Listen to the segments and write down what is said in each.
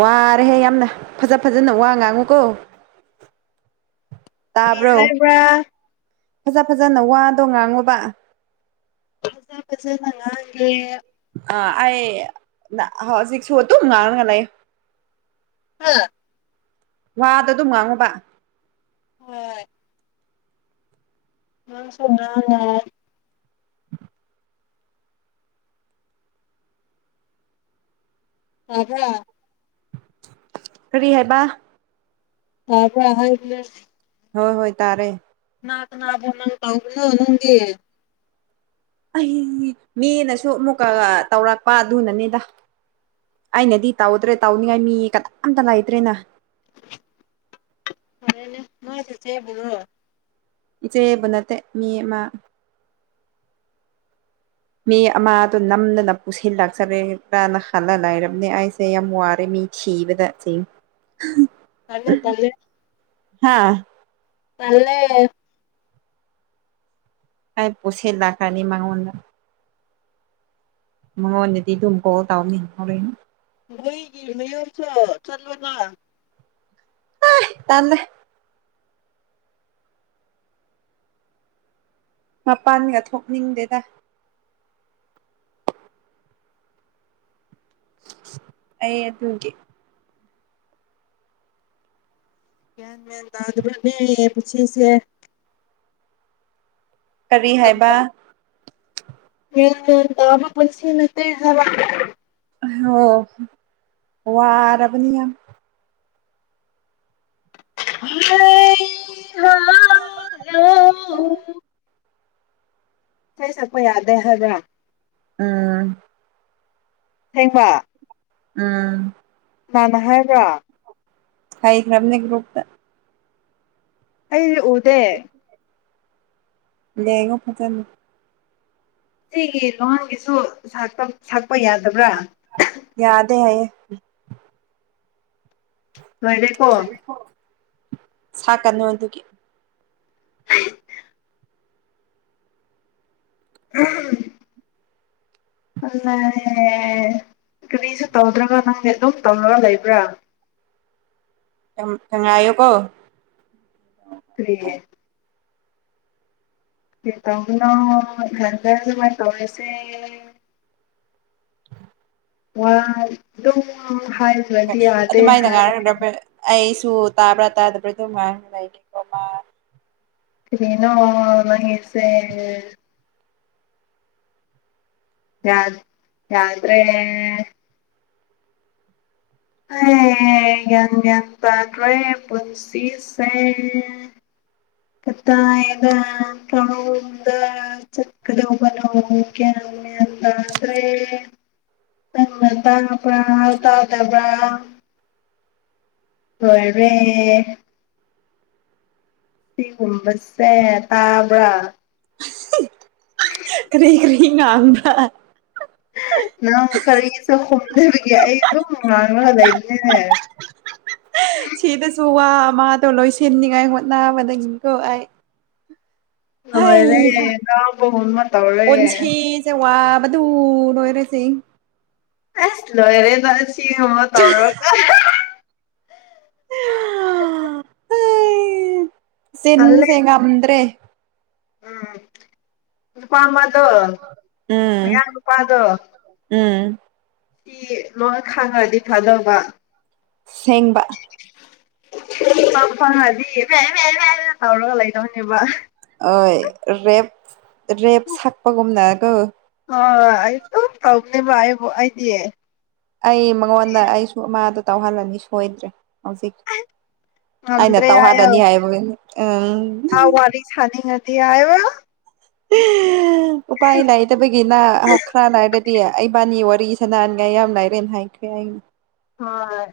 ꯋꯥꯔꯦꯍꯦ ꯌꯥꯝꯅ ꯐꯖ ꯐꯖꯅ ꯋꯥ ꯉꯥꯡꯉꯨꯀꯣ [inaudible] ꯇꯥꯕ꯭ꯔꯣ ꯍꯥꯏꯕ꯭ꯔꯥ ꯐꯖ ꯐꯖꯅ ꯋꯥꯗꯣ ꯉꯥꯡꯉꯣꯕ ꯐꯖ ꯐꯖꯅ ꯉꯥꯡꯒꯦ ꯑ ꯑꯩ ꯍꯧꯖꯤꯛꯁꯨ ꯑꯗꯨꯨꯝ ꯉꯥꯡꯂꯒ ꯂꯩꯌꯨ ꯍꯥ ꯋꯥꯗꯣ ꯑꯗꯨꯝ ꯉꯥꯡꯉꯣꯕ ꯍꯣꯏ ꯅꯪ ꯁꯦꯟꯗ꯭ꯔꯥ ꯂꯩ ꯑꯥꯗ ꯀꯔꯤ ꯍꯥꯏꯕ ꯑꯥꯗ ꯍꯥꯏꯕꯅꯦ ꯍꯣꯏ ꯍꯣꯏ ꯇꯥꯔꯦ ꯀꯅꯥ ꯀꯅꯥꯗ ꯅꯪ ꯇꯧꯕꯅꯣ ꯅꯪꯗꯤ ꯑꯌꯤꯡꯕꯤ ꯃꯤꯅꯁꯨ ꯑꯃꯨꯛꯀ ꯇꯧꯔꯛꯄ ꯑꯗꯨꯅꯅꯤꯗ ꯑꯩꯅꯗꯤ ꯇꯧꯗ꯭ꯔꯦ ꯇꯧꯅꯤꯡꯉꯥꯏ ꯃꯤ ꯀꯅꯥꯝꯇ ꯂꯩꯇ꯭ꯔꯦꯅ [unintelligible] [unintelligible] [unintelligible] ꯏꯆꯦꯕ ꯅꯠꯇꯦ ꯃꯤ ꯃꯥ ꯃꯤ ꯑꯃꯗꯣ ꯅꯝꯗꯅ ꯄꯨꯁꯤꯜꯂꯛꯆꯔꯦꯀ꯭ꯔꯥꯅ ꯈꯜꯂ ꯂꯩꯥꯏꯔꯕꯅꯦ ꯑꯩꯁꯦ ꯌꯥꯝ ꯋꯥꯔꯦ ꯃꯤ ꯊꯤꯕꯗ ꯊꯤꯕꯗ ꯇꯥꯜꯂꯦ ꯇꯥꯜꯂꯦ ꯑꯩꯥ ꯄꯨꯁꯤꯜ ꯂꯥꯛꯀꯥꯅꯤ ꯃꯉꯣꯟꯗ ꯃꯉꯣꯟꯗꯗꯤ ꯗꯨꯝ ꯀꯣꯜ ꯇꯥꯎꯅꯤ ꯍꯣꯔꯦꯅ ꯃꯣꯏꯒꯤ ꯃꯌꯨꯝꯗꯣ ꯆꯠꯂꯕ ꯑꯩ ꯇꯥꯜꯂꯦ ꯃꯄꯥꯟꯒ ꯊꯣꯛꯅꯤꯡꯗꯦꯗ ꯑꯩ ꯑꯗꯨꯒꯤ ꯀꯌꯥꯟ ꯃꯦꯟ ꯇꯥꯗꯕꯅꯦ ꯄꯨꯟꯁꯤꯁꯦ ꯀꯔꯤ ꯍꯥꯏꯕ ꯒꯌꯥꯟ ꯃꯦꯟ ꯇꯕꯥ ꯄꯨꯟꯁꯤ ꯅꯠꯇꯦ ꯍꯥꯢꯕ ꯑꯣ ꯋꯥꯔꯕꯅꯤꯅ ꯍ ꯍꯥꯎ [unintelligible] ꯢꯁꯩ ꯁꯥꯛꯄ ꯌꯥꯗꯦ ꯍꯥꯢꯕ꯭ꯔꯥ ꯎꯝ ꯑꯁꯦꯡꯕ ꯎꯝ ꯀꯅꯅꯥ ꯍꯥꯏꯕ꯭ꯔꯥ ꯍꯥꯢꯈ꯭ꯔꯝꯅꯤ ꯒ꯭ꯔꯨꯨꯞꯇ ꯑꯩꯗꯤ ꯎꯗꯦ ꯌꯦꯡꯉꯨ ꯐꯖꯅ ꯁꯤꯒꯤ ꯅꯍꯣꯟꯒꯤꯁꯨ ꯁꯛꯄ ꯌꯥꯗꯕ꯭ꯔꯥ ꯌꯥꯗꯦ ꯍꯥꯏꯌꯦ ꯂꯣꯏꯔꯦꯀꯣ ꯁꯥꯛꯀꯅꯨ ꯑꯗꯨꯒꯤ ꯎꯝ [unintelligible] ꯑ ꯀꯔꯤꯁꯨ ꯇꯧꯗ꯭ꯔꯒ ꯅꯪꯗꯤ ꯑꯗꯨꯝ ꯇꯨꯝꯔꯒ ꯂꯩꯕ꯭ꯔꯥ ꯉꯥꯏꯌꯨꯀꯣ ꯀꯔꯤ ꯀꯩ ꯇꯧꯕꯅꯣ ꯏꯊꯥꯟꯇ [unintelligible] ꯋꯥ ꯑꯗꯨꯝ ꯍꯥꯏ [unintelligible] ꯌꯥꯗꯦ ꯑꯗꯨꯃꯥꯏꯅ ꯉꯥꯡꯔꯒ ꯑꯩꯁꯨ ꯇꯥꯕ꯭ꯔꯥ ꯇꯥꯗꯕ꯭ꯔꯥ ꯑꯗꯨꯝ ꯉꯥꯡ ꯂꯩꯒꯦꯀꯣ ꯃꯥ ꯀꯔꯤꯅꯣ ꯅꯪꯒꯤꯁꯦ ꯌꯥꯗ ꯌꯥꯗ꯭ꯔꯦ ꯒꯌꯥꯟ ꯃꯦꯟ ꯇꯥꯗ꯭ꯔꯦ ꯄꯨꯟꯁꯤꯁꯦ ꯀꯗꯥꯢꯗ ꯀꯔꯣꯝꯗ ꯆꯠꯒꯗꯧꯕꯅꯣ ꯒꯌꯥꯟ ꯃꯦꯟ ꯇꯥꯗ꯭ꯔꯦ ꯅꯪꯅ ꯇꯥꯕ꯭ꯔꯥ ꯇꯥꯗꯕ꯭ꯔꯥ ꯂꯣꯢꯔꯦ ꯁꯤꯒꯨꯝꯕꯁꯦ ꯇꯥꯕ꯭ꯔꯥ ꯎ [inaudible] [inaudible] ꯀꯔꯤ ꯀꯔꯤ ꯉꯥꯡꯕ꯭ꯔꯥ ꯅꯪ ꯀꯔꯤꯁꯨ ꯈꯨꯝꯗꯕꯒꯤ ꯑꯩ ꯑꯗꯨꯝ ꯉꯥꯡꯂꯒ ꯂꯩꯕꯅꯤꯅꯦ ꯁꯤꯗꯁꯨ ꯋꯥ ꯃꯥꯗꯣ ꯂꯣꯏꯁꯤꯟꯅꯤꯉꯥꯏ ꯍꯣꯠꯅꯕꯗꯒꯤꯀꯣ ꯑꯩ ꯍꯩ ꯍꯣꯏꯔꯦ ꯍꯥ ꯅꯥꯎꯄꯒꯨꯝꯕꯥ ꯇꯧꯔꯦ ꯁꯦ ꯋꯥꯕꯗꯨ ꯂꯣꯏꯔꯦ ꯆꯦꯡ ꯑꯁ ꯂꯣꯏꯔꯦꯗ ꯁꯤ [unintelligible] ꯇꯜꯂꯦ ꯆꯤꯟꯁꯦ ꯉꯝꯗ꯭ꯔꯦ ꯎꯝ ꯅꯨꯄꯥ ꯑꯃꯗꯣ ꯎꯝ ꯃꯌꯥꯡ ꯅꯨꯄꯥꯗꯣ ꯎꯝ ꯏ ꯂꯣꯏ ꯈꯥꯡꯉꯗꯤ ꯐꯗꯧꯕ ꯁꯦꯡꯕꯥ ꯐꯪ ꯐꯪꯉꯗꯤ ꯃꯦ ꯃꯦ ꯃꯦ ꯃꯦ ꯇꯧꯔꯒ ꯂꯩꯗꯧꯅꯦꯕ ꯑꯣꯏ ꯔꯦꯞ ꯔꯦꯞ ꯁꯥꯛꯄꯒꯨꯝꯅꯥꯀꯣ ꯑꯥ ꯑꯩ ꯑꯗꯨꯨꯝ ꯇꯧꯕꯅꯦꯕ ꯑꯩꯕꯨ ꯑꯩꯗꯤ ꯑꯩ ꯃꯉꯣꯟꯗ ꯑꯩꯁꯨ ꯑꯃꯗꯣ ꯇꯧꯍꯜꯂꯅꯤ ꯁꯣꯏꯗ꯭ꯔꯦ ꯍꯧꯖꯤꯛ ꯑꯩꯅ ꯉꯝꯗ꯭ꯔꯦ ꯍꯥꯏꯌꯣ ꯇꯧꯍꯥꯂꯥꯅꯤ ꯍꯥꯏꯕꯒꯤꯅꯤ ꯎꯝ ꯃꯥ ꯋꯥꯔꯤ ꯁꯥꯥꯅꯤꯡꯉꯥꯗꯤ ꯍꯥꯏꯌꯣ ꯍꯥ ꯎꯄꯥꯏ ꯂꯩꯇꯥꯕꯒꯤ ꯅ ꯍꯣ ꯈ꯭ꯔꯥ ꯂꯩꯔꯥꯗꯤ ꯑꯩꯕꯥꯅꯤ ꯋꯥꯔꯤ [unintelligible] ꯌꯥꯝ ꯂꯥꯏꯔꯦꯅ ꯍꯥꯏꯈ꯭ꯔꯦ ꯑꯩ ꯍꯣꯏ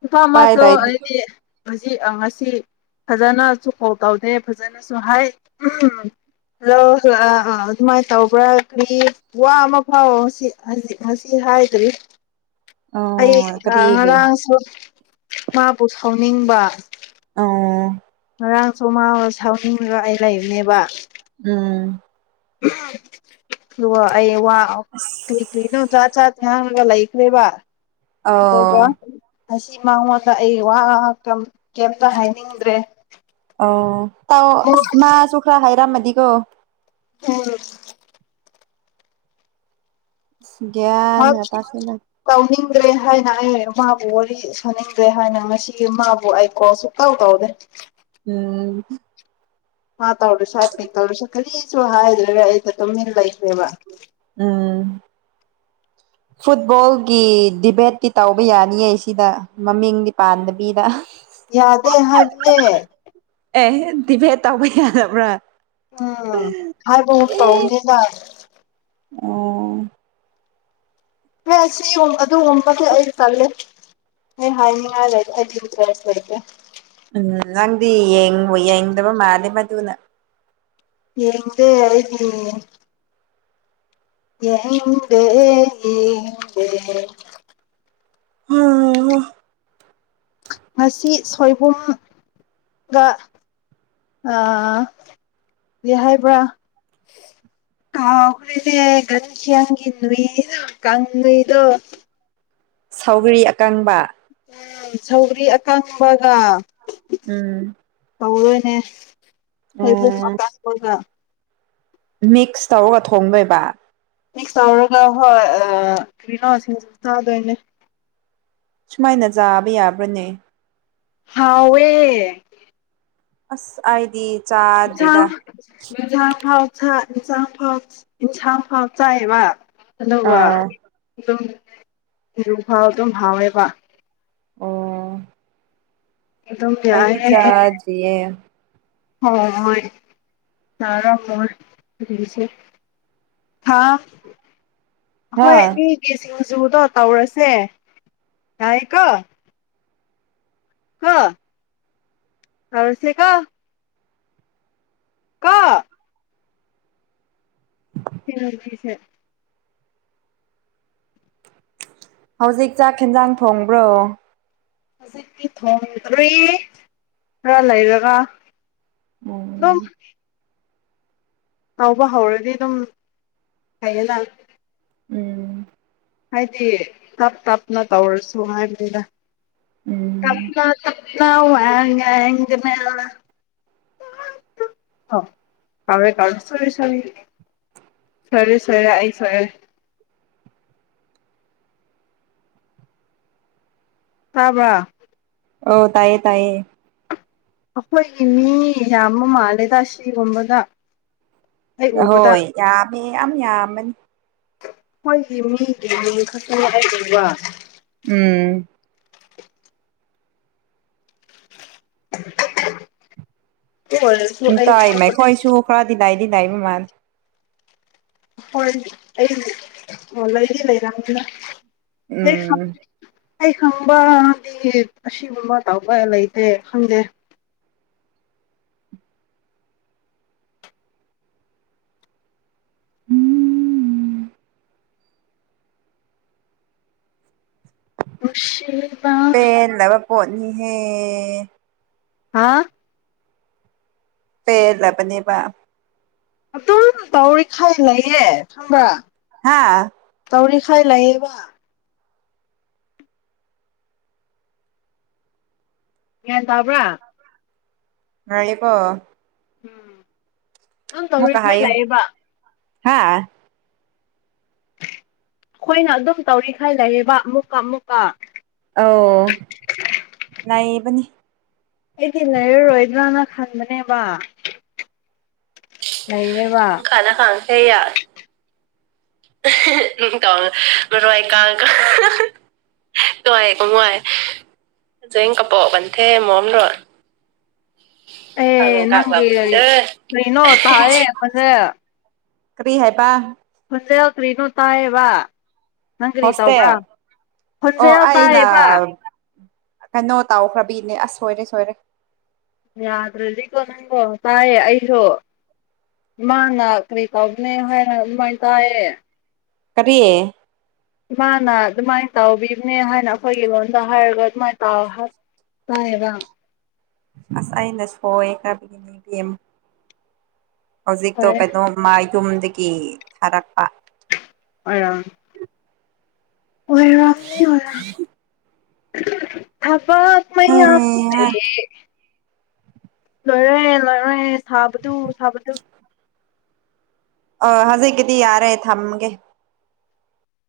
ꯅꯨꯄꯥ ꯎꯄꯥꯏ ꯑꯃꯗꯣ ꯂꯩꯇ꯭ꯔꯦ ꯑꯩꯗꯤ ꯍꯧꯖꯤꯛ ꯑꯥ ꯉꯁꯤ ꯐꯖꯅꯁꯨ ꯀꯣꯜ ꯇꯧꯗꯦ ꯐꯖꯅꯁꯨ ꯍꯥꯏ ꯍꯜꯂꯣ ꯑꯥ ꯑꯥ ꯑꯗꯨꯃꯥꯏꯅ ꯇꯧꯕ꯭ꯔꯥ ꯀꯔꯤ ꯋꯥ ꯑꯃꯐꯥꯎ ꯁꯤ ꯍꯖꯤ ꯉꯁꯤ ꯍꯥꯏꯗ꯭ꯔꯤ ꯑꯩ ꯑꯣ ꯅ ꯀꯔꯤꯒꯤ ꯉꯔꯥꯡꯁꯨ ꯃꯥꯕꯨ ꯁꯥꯎꯅꯤꯡꯕ ꯎꯝ ꯉꯔꯥꯡꯁꯨ ꯃꯕꯨ ꯁꯥꯎꯅꯤꯡꯔꯥꯒ ꯑꯩ ꯂꯩꯕꯅꯦꯕ ꯎꯝ ꯍꯥꯝ ꯑꯗꯨꯒ ꯑꯩ ꯋꯥ ꯀ꯭ꯔꯤ ꯀ꯭ꯔꯤꯅꯣ ꯖꯠ ꯖꯥꯠ ꯉꯡꯔꯒꯥ ꯂꯩꯈ꯭ꯔꯦꯕ ꯑꯗꯨꯒ ꯑꯧ ꯉꯁꯤ ꯃꯉꯣꯟꯗ ꯑꯩ ꯋꯥ ꯀꯝ ꯀꯩꯝꯇ ꯍꯥꯏꯅꯤꯡꯗ꯭ꯔꯦ ꯑꯣ ꯇꯥꯎ ꯑꯁ ꯃꯥꯁꯨ ꯈꯔ ꯍꯥꯏꯔꯝꯃꯗꯤꯀꯣ ꯎꯝ ꯏꯁ ꯒ꯭ꯌꯥꯟꯒ ꯇꯥꯁꯤꯜꯂꯛ ꯇꯧꯅꯤꯡꯗ꯭ꯔꯦ ꯍꯥꯏꯅ ꯑꯩ ꯃꯥꯕꯨ ꯋꯥꯔꯤ ꯁꯧꯅꯤꯡꯗ꯭ꯔꯦ ꯍꯥꯏꯅ ꯉꯁꯤ ꯃꯥꯕꯨ ꯑꯩ ꯀꯣꯜ ꯁꯨꯇꯥꯎ ꯇꯧꯗꯦ ꯎꯝ ꯃꯥ ꯇꯧꯔꯨꯁꯨ ꯍꯥꯏ ꯄꯤꯠ ꯇꯧꯔꯁꯨ ꯀꯔꯤꯁꯨ ꯍꯥꯏꯗ꯭ꯔꯦꯔꯦ ꯑꯩꯁꯨ ꯇꯨꯃꯤꯟ ꯂꯩꯈ꯭ꯔꯦꯕ ꯎꯝ [inaudible] ꯐꯨꯠꯕꯣꯜꯒꯤ ꯗꯤꯕꯦꯠꯇꯤ ꯇꯧꯕ ꯌꯥꯅꯤꯌꯦ ꯁꯤꯗ ꯃꯃꯤꯡꯗꯤ ꯄꯥꯟꯗꯕꯤꯗ ꯌꯥꯗꯦ ꯍꯥꯏꯕꯅꯦ ꯑꯦ ꯗꯤꯕꯦꯠ ꯇꯧꯕ ꯌꯥꯗꯥꯕ꯭ꯔꯥ ꯎꯝ ꯍꯥꯏꯕꯒꯨꯝ ꯇꯧꯕꯅꯦꯗ ꯎꯝ ꯍꯦ ꯑꯁꯤꯒꯨꯝ ꯑꯗꯨꯒꯨꯝ ꯇꯧꯕꯗꯤ ꯑꯩ ꯇꯜꯂꯦ ꯑꯩ ꯍꯥꯏꯅꯤꯡꯉꯏ ꯂꯩꯇꯦ ꯑꯩꯗꯤ ꯏꯟꯇꯦꯔꯦꯁ ꯂꯩꯇꯦ ꯎꯝ ꯅꯪꯗꯤ ꯌꯦꯡꯕꯨ ꯌꯦꯡꯗꯕ ꯃꯥꯜꯂꯦ ꯃꯗꯨꯅ ꯌꯦꯡꯗꯦ ꯑꯩꯗꯤ ꯌꯦꯡꯗꯦ ꯑꯩꯗꯤ ꯌꯦꯡꯗꯦ ꯎꯝ ꯉꯁꯤ ꯁꯣꯏꯕꯨꯝꯒ ꯑ ꯀꯩ ꯍꯥꯏꯕ꯭ꯔꯥ ꯀꯥꯎꯈꯔ꯭ꯦꯅꯦ ꯀꯌꯥꯪꯒꯤꯤ ꯅꯨꯣꯏ ꯀꯪ ꯅꯨꯣꯏꯗꯨꯣ ꯁꯧꯒꯔꯤ ꯑꯀꯪꯕ ꯎ ꯁꯧꯒꯔ꯭ꯤ ꯑꯀꯪꯄꯒ ꯎꯝ ꯇꯧꯔꯣꯏꯅꯦ ꯁꯣꯏꯕꯨꯝ ꯎꯝ ꯑꯀꯪꯕꯒꯥ ꯃꯤꯛꯁ ꯇꯧꯔꯒ ꯊꯣꯡꯗꯣꯏꯕ ꯃꯤꯛꯁ ꯇꯧꯔꯒ ꯍꯣꯏ ꯀꯩꯅꯣ ꯁꯤꯡꯖꯨ ꯆꯥꯗꯣꯏꯅꯦ ꯁꯨꯃꯥꯏꯅ ꯆꯥꯕ ꯌꯥꯕ꯭ꯔꯅꯦ ꯍꯥꯎꯋꯦ ꯑꯁ ꯍꯥꯏꯗꯤ ꯏꯟꯁꯥꯡ ꯌꯦꯟꯁꯥꯡ ꯐꯥꯎꯥꯛ ꯏꯟꯁꯥꯡ ꯐꯥꯎ ꯏꯟꯁꯥꯡ ꯐꯥꯎ ꯆꯥꯏꯕ ꯑꯗꯨꯒ ꯑꯥ ꯑꯗꯨꯝ ꯍꯖꯨ ꯐꯥꯎ ꯑꯗꯨꯝ ꯍꯥꯎꯋꯦꯕ ꯑꯣ ꯑꯗꯨꯝ ꯑꯩꯗꯤ ꯆꯥꯗꯔ꯭ꯤꯌꯦ ꯍ ꯍꯣꯏ ꯆꯥꯔꯝꯃꯣꯏ ꯍꯥꯥ ꯑꯈꯣꯏ ꯍꯥꯥ ꯑꯅꯤꯒꯤ ꯁꯤꯡꯖꯨꯗꯣ ꯇꯧꯔꯁꯦ ꯌꯥꯏꯀꯣ ꯍꯥ ꯇꯧꯔ꯭ꯁꯦꯀꯣ ꯀꯣ [unintelligible] ꯍꯧꯖꯤꯛ ꯆꯥꯛ ꯌꯦꯦꯟꯖꯥꯡ ꯊꯣꯡꯕ꯭ꯔꯣ ꯍꯧꯖꯤꯛꯇꯤ ꯊꯣꯡꯗꯔꯤ ꯈꯔ ꯂꯩꯔꯒ ꯑꯗꯨꯝ ꯎꯝ ꯉꯧꯕ ꯍꯧꯔꯗꯤ ꯑꯗꯨꯝ ꯍꯥꯏꯌꯦꯅ ꯎꯝ ꯍꯥꯏꯗꯤ ꯇꯞ ꯇꯞꯅ ꯇꯧꯔꯁꯨ ꯍꯥꯏꯕꯅꯤꯗ ꯎꯝ [unintelligible] [unintelligible] ꯁꯣꯏꯔꯦ ꯁꯣꯏꯔꯦ ꯑꯩ ꯁꯣꯏꯔꯦ ꯇꯥꯕ꯭ꯔ ꯑꯣ ꯇꯥꯏꯌꯦ ꯇꯥꯏꯌꯦ ꯑꯩꯈꯣꯏꯒꯤ ꯃꯤ ꯌꯥꯝꯕ ꯃꯥꯜꯂꯦꯗ ꯁꯤꯒꯨꯝꯕꯗ ꯑꯩ ꯎꯕꯗ ꯍꯣꯏ ꯌꯥꯃꯤ ꯌꯥꯝ ꯌꯝꯕꯅꯤ ꯍꯣꯏꯒꯤ ꯃꯤꯒꯤ ꯃꯤ ꯈꯛꯇ ꯑꯩꯒꯨꯝꯕ ꯎꯝ [unintelligible] ꯎꯝ ꯇꯥꯏ ꯃꯈꯈꯣꯏꯁꯨ ꯈꯔꯗꯤ ꯗꯥꯏꯗꯤ ꯗꯥꯏꯕ ꯃꯥꯜꯂꯦ ꯍꯣꯏ ꯑꯩ ꯑꯣ ꯂꯩꯗꯤ ꯂꯩꯔꯝꯅꯤꯅ ꯍ ꯎꯝ ꯑꯩ ꯈꯪꯕꯗꯤ ꯑꯁꯤꯒꯨꯝꯕ ꯇꯧꯕ ꯂꯩꯇꯦ ꯈꯪꯗꯦ ꯃꯁꯤ ꯄꯦꯟꯗꯕ ꯄꯣꯠꯅꯤꯍꯦ ꯍꯥ ꯄꯦꯂꯕꯅꯦꯕ ꯑꯗꯨꯝ ꯇꯧꯋꯦ ꯈꯜ ꯂꯩꯌꯦ ꯈꯝꯕ꯭ꯔꯥ ꯍꯥꯥ ꯇꯧꯔꯤꯈꯥꯏ ꯂꯩꯌꯦꯕ ꯒ꯭ꯌꯥꯟ ꯇꯥꯕ꯭ꯔꯥ ꯅꯩꯌꯦꯀꯣ ꯎꯝ ꯑꯗꯨꯝ ꯃꯨꯛꯀ ꯇꯧꯔꯤꯈꯩ ꯍꯥꯏꯌꯨ ꯂꯩꯌꯦꯕ ꯍꯥ ꯑꯈꯣꯏꯅ ꯑꯗꯨꯝ ꯇꯧꯔꯤꯈꯥꯏ ꯂꯩꯌꯦꯕ ꯑꯃꯨꯛꯀ ꯑꯃꯨꯛꯀ ꯑꯧ ꯅꯩꯕꯅꯤ ꯑꯩꯗꯤ ꯂꯩꯔꯔꯣꯏꯗ꯭ꯔꯅ ꯈꯟꯕꯅꯦꯕ ꯂꯩꯔꯦꯕ ꯈꯜꯂ ꯈꯜꯂ [unintelligible] [unintelligible] [unintelligible] ꯑꯦ ꯅꯪꯒꯤ ꯀꯔꯤꯅꯣ ꯇꯥꯔꯦ ꯈꯣꯟꯖꯦꯜ [unintelligible] ꯀ꯭ꯔꯤ ꯍꯥꯏꯕ ꯍꯣꯁꯇꯦꯜ ꯀꯔꯤꯁꯨ ꯇꯥꯏꯌꯦꯕ ꯅꯪ ꯀꯔꯤ ꯇꯧꯕ꯭ꯔꯥ ꯍꯣꯁꯇꯦꯜ ꯑꯣ ꯈꯣꯟꯖꯦꯜ ꯇꯥꯏꯕ ꯑꯩꯅ ꯀꯩꯅꯣ ꯇꯧꯈ꯭ꯔꯕꯤꯅꯦ ꯑꯁ ꯁꯣꯏꯔꯦ ꯁꯣꯏꯔꯦ ꯌꯥꯗ꯭ꯔꯗꯤꯀꯣ ꯅꯪꯗꯣ ꯇꯥꯏꯌꯦ ꯑꯩꯖꯨ ꯃꯥꯅ ꯀꯔꯤ ꯇꯧꯒꯅꯤ ꯍꯥꯏꯅ ꯑꯗꯨꯃꯥꯏꯅ ꯇꯥꯏꯌꯦ ꯀꯔꯤ ꯃꯥꯅ ꯑꯗꯨꯃꯥꯏꯟ ꯇꯧꯕꯤꯕꯅꯦ ꯍꯥꯏꯅ ꯑꯩꯈꯣꯏꯒꯤ ꯂꯣꯟꯗ ꯍꯥꯏꯔꯒ ꯑꯗꯨꯃꯥꯏꯟ ꯇꯧ ꯍꯥꯏ ꯇꯥꯏꯌꯦꯕ ꯑꯁ ꯑꯩꯅ ꯁꯣꯏꯑꯦ [unintelligible] ꯍꯧꯖꯤꯛꯇꯣ ꯐꯔꯦ ꯀꯩꯅꯣꯝꯃ ꯌꯨꯝꯗꯒꯤ ꯊꯥꯔꯛꯄ ꯑꯣꯏꯔꯝ ꯑꯣꯏꯔꯝꯅꯤ ꯑꯣꯏꯔꯝ ꯊꯕꯛ ꯃꯌꯥꯝꯁꯦ ꯍꯩꯍꯥ ꯂꯣꯏꯔꯦ ꯂꯣꯏꯔꯦ ꯁꯥꯕꯗꯨ ꯁꯥꯕꯗꯨ ꯑ ꯍꯧꯖꯤꯛꯀꯤꯗꯤ ꯌꯥꯔꯦ ꯊꯝꯒꯦ